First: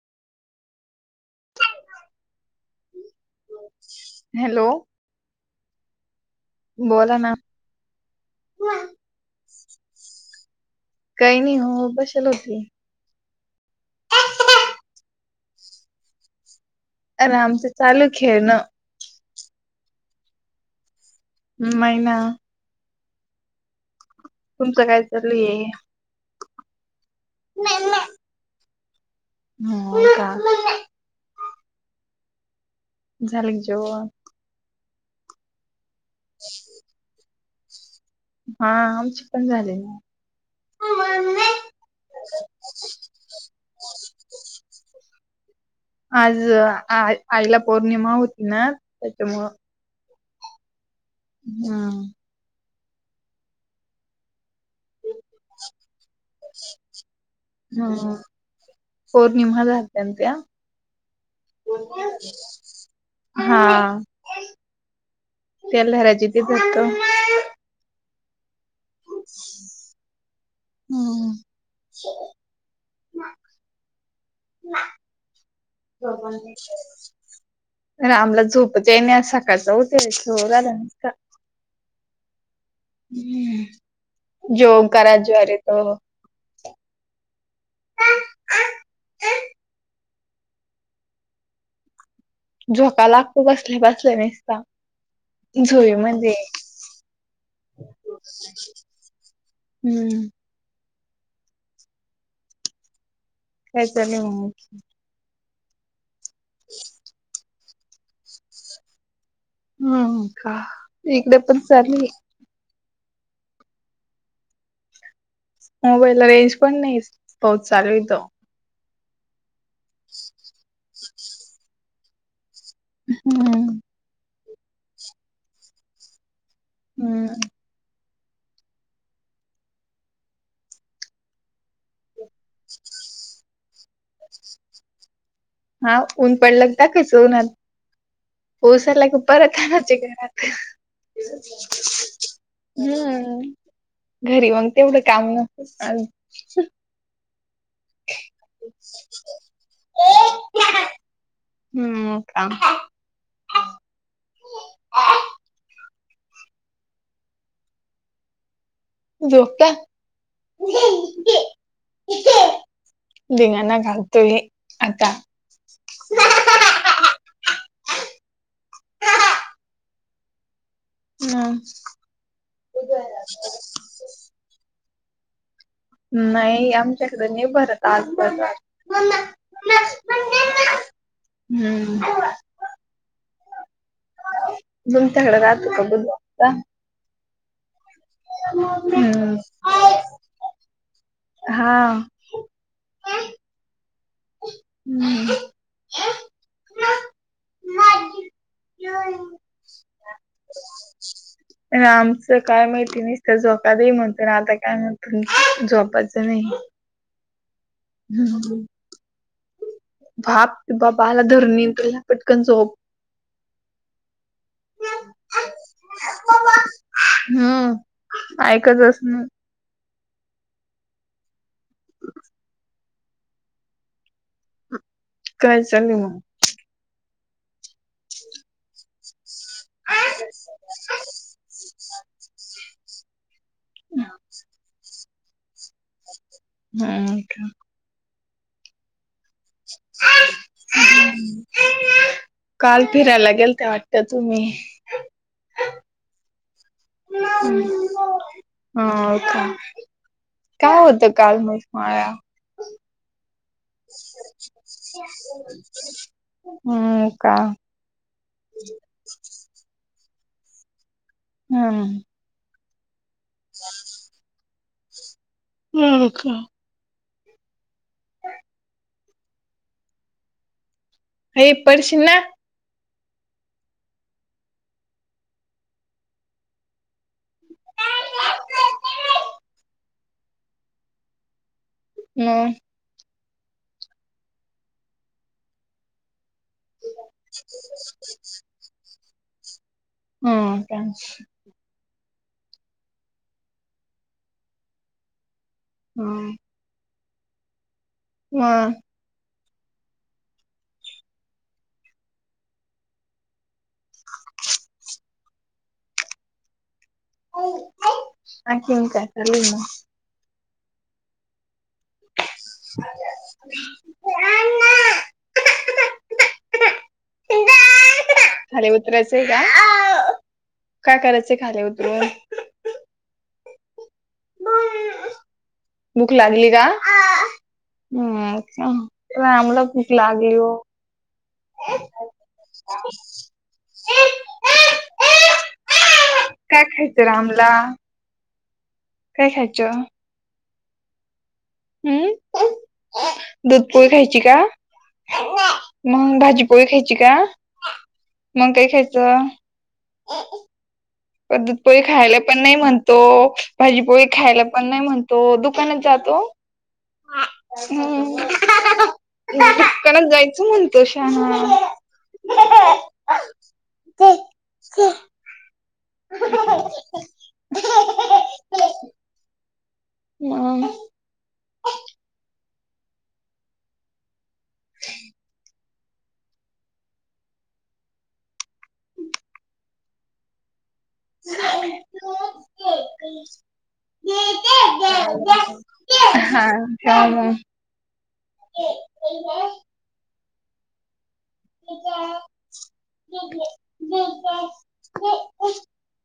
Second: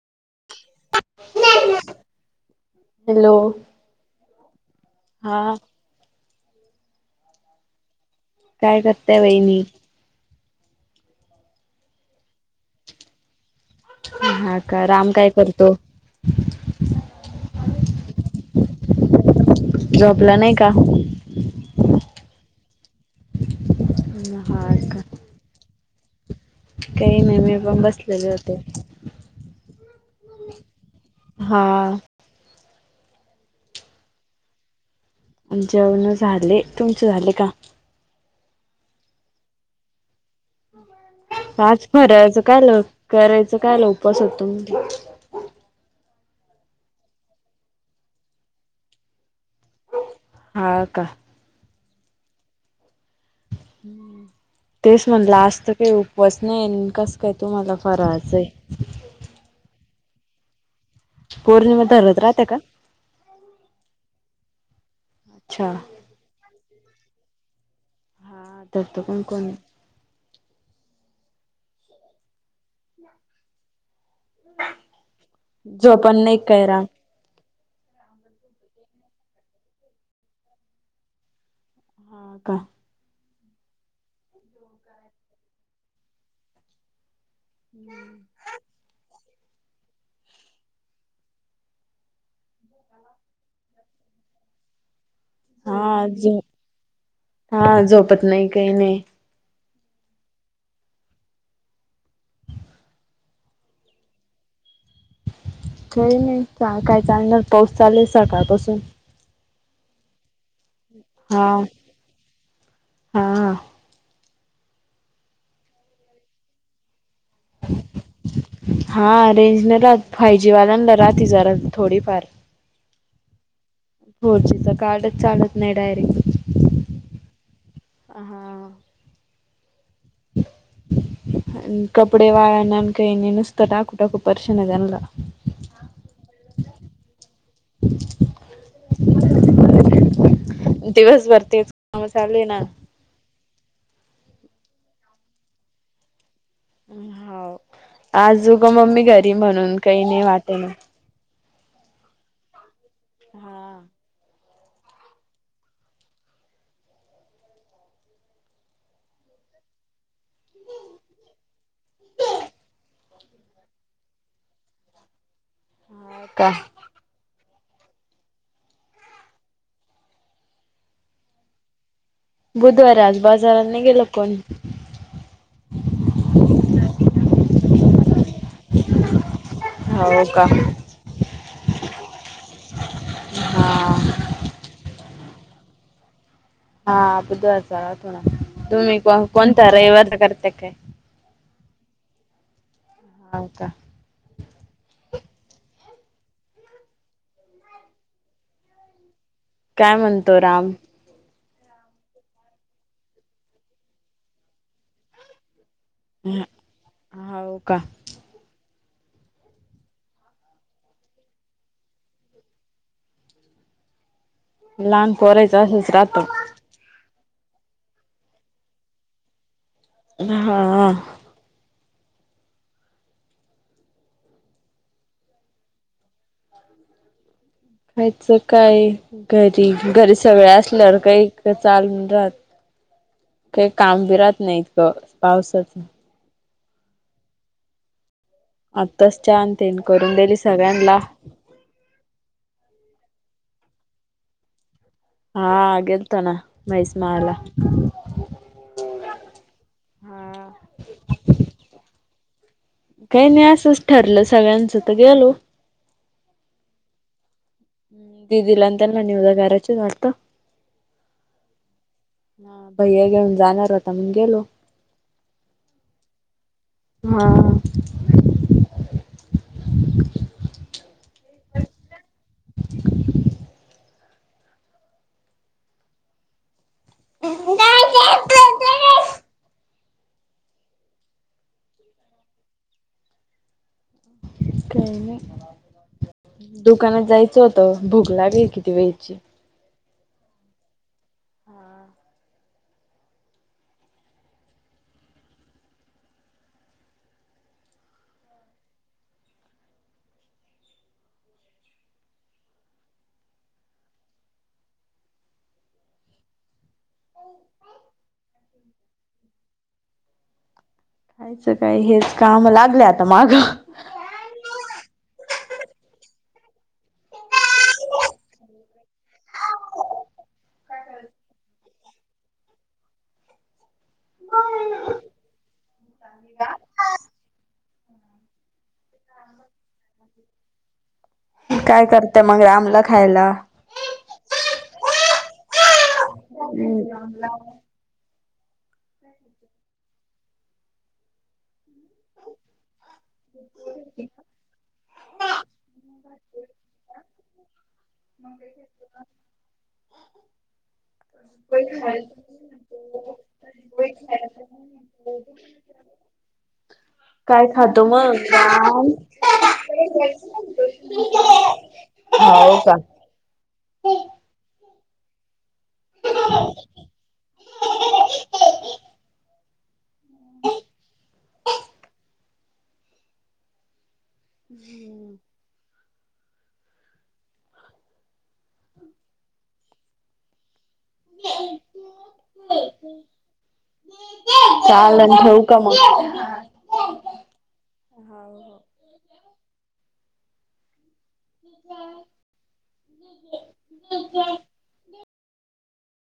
Hello hello हा! बोला ना. काय करताय वहिनी. काही नाही हो बशाल होते. हा का राम काय करतो? रामचं चालु खेळणं. झोपला नाही का? मैना. हा तुमचं का काय चालू आहे? काही नाही मी पण बसलेले होते. हो का! हा. झालं का जेवण. जेवणं झाले तुमचे झाले का? हा आमचे पण झाले. पाच फराळाचं काय लव करायचं काय ल करायचं काय ल उपास होतो. आज आ -आईला पौर्णिमा होती ना त्याच्यामुळं. हा का. हा. तेच म्हणलं आज त काही उपवास नाही, कस काय तुम्हाला हम्म फराळचय. पौर्णिमा राहत्या आमच्या. पौर्णिमा धरत राहते का हा, अच्छा त्याला धरायचे ते धरतो. हा धरतो पण कोण हम्म. जो पण नाही कयरा. रामला झोपच येईना सकाळचा उठले तो [unintelligible] हा का? जॉब करायचा अरे तो. हम्म! झोका लागतो बसले बसले निसता. हा झोईमध्ये झो हा झोपत नाही काही नाही. हम्म. [unintelligible] खरी नाही काय चालणार पाऊस चालेल सकाळपासून. हम्म, का इकडे हा पण चालीये. हा. मोबाईल ला रेंज पण नाही, पाऊस चालू आहेे इथं. हा रेंज न राह फाय जी वाल्यांना राहते जरा थोडीफार. हम्म. हो जिथ कार्डच चालत नाही डायरेक्ट. हम्म. अंहा ‌. आणि कपडे वाळानन काय नी नस. [unintelligible] हा ऊन पडलं दाखवूनाच पोऊस आला की परत [unintelligible] घरात. दिवसभर तेच काम चालू आहे ना. हम्म. घरी मंग तेवढं काम नसते. [unintelligible] हाव आजू गं मम्मी घरी म्हणून काही नाही वाटे ना. हम्म मग काम हा. झोपता धिंगाणा घालतोय आता. हाव का. मंग बुधवार आज बाजारा नाही गेलं कोण. नाही आमच्याकडे नाही भरत आज बाजार. हाव का. हम्म. हा. तुमच्याकडं राहतो. [unintelligible] हा बुधवारचा राहतो ना तुम्ही हम्म. कोणता रविवारचा करते काय हा. हाव का. हम्म हम्म. [unintelligible] काय म्हणतो राम? [inaudible] रामच काय माहिती निसत झोका दे म्हणतो आता काय म्हणतो झोपा चा नाही हाव का हम्म. भाप बाबा आला धरुनी तुला पटकन झोप. लहान पोरायचं असंच राहतं. हम्म ऐकच असणार. बे हा आ काय चाललय मग? खायच काय घरी घरी सगळे असल्यावर काही चाल राहत काही काम ब राहत नाही इतकं पावसाच. हम्म ठा आत्ताच चहा तेन करून दिली सगळ्यांना. काल फिरायला गेलत्या ते वाटतया तुम्ही. हा गेलतो ना महिसमाळला. हाव का हा काय होतं काल महिसामाळ्या? काही नाही असंच ठरलं सगळ्यांचं तर गेलो. हम् काय दीदीला आणि त्यांना [unintelligible] करायचे वाटतं. हां. हा भैया घेऊन जाणार होता मंग गेलो. हम्म [unintelligible] हा अय पडशील ना [inaudible] [unintelligible] काही नाही दुकानात जायचं होत भूक लागलीये किती वेळची हा का हम्म हा आणखीन काय चालू आहे मग? आमचं काय हेच कामं लागले आता माघ खाली उतरायचंय का? काय करायचंय खाली उतरून? भूक लागलीय का? हम का रामला भूक लागली ओ काय करत्या मग रामला खायला? काय खायचं रामला? काय खायचं? हम्म दूध पोळी खायची का? नाय मग भाजी पोळी खायची का? मग काय खायचं? पण दुधपोळी खायला पण नाही म्हणतो भाजीपोळी खायला पण नाही म्हणतो दुकानात जातो काय खातो मग हम्म राम? दुकानात जायचं म्हणतो शहाणा हो का [unintelligible] मम [unintelligible] [inaudible] [inaudible] [unintelligible] चालल ठेवू का मग? हा हा हाव. [unintelligible] [unintelligible]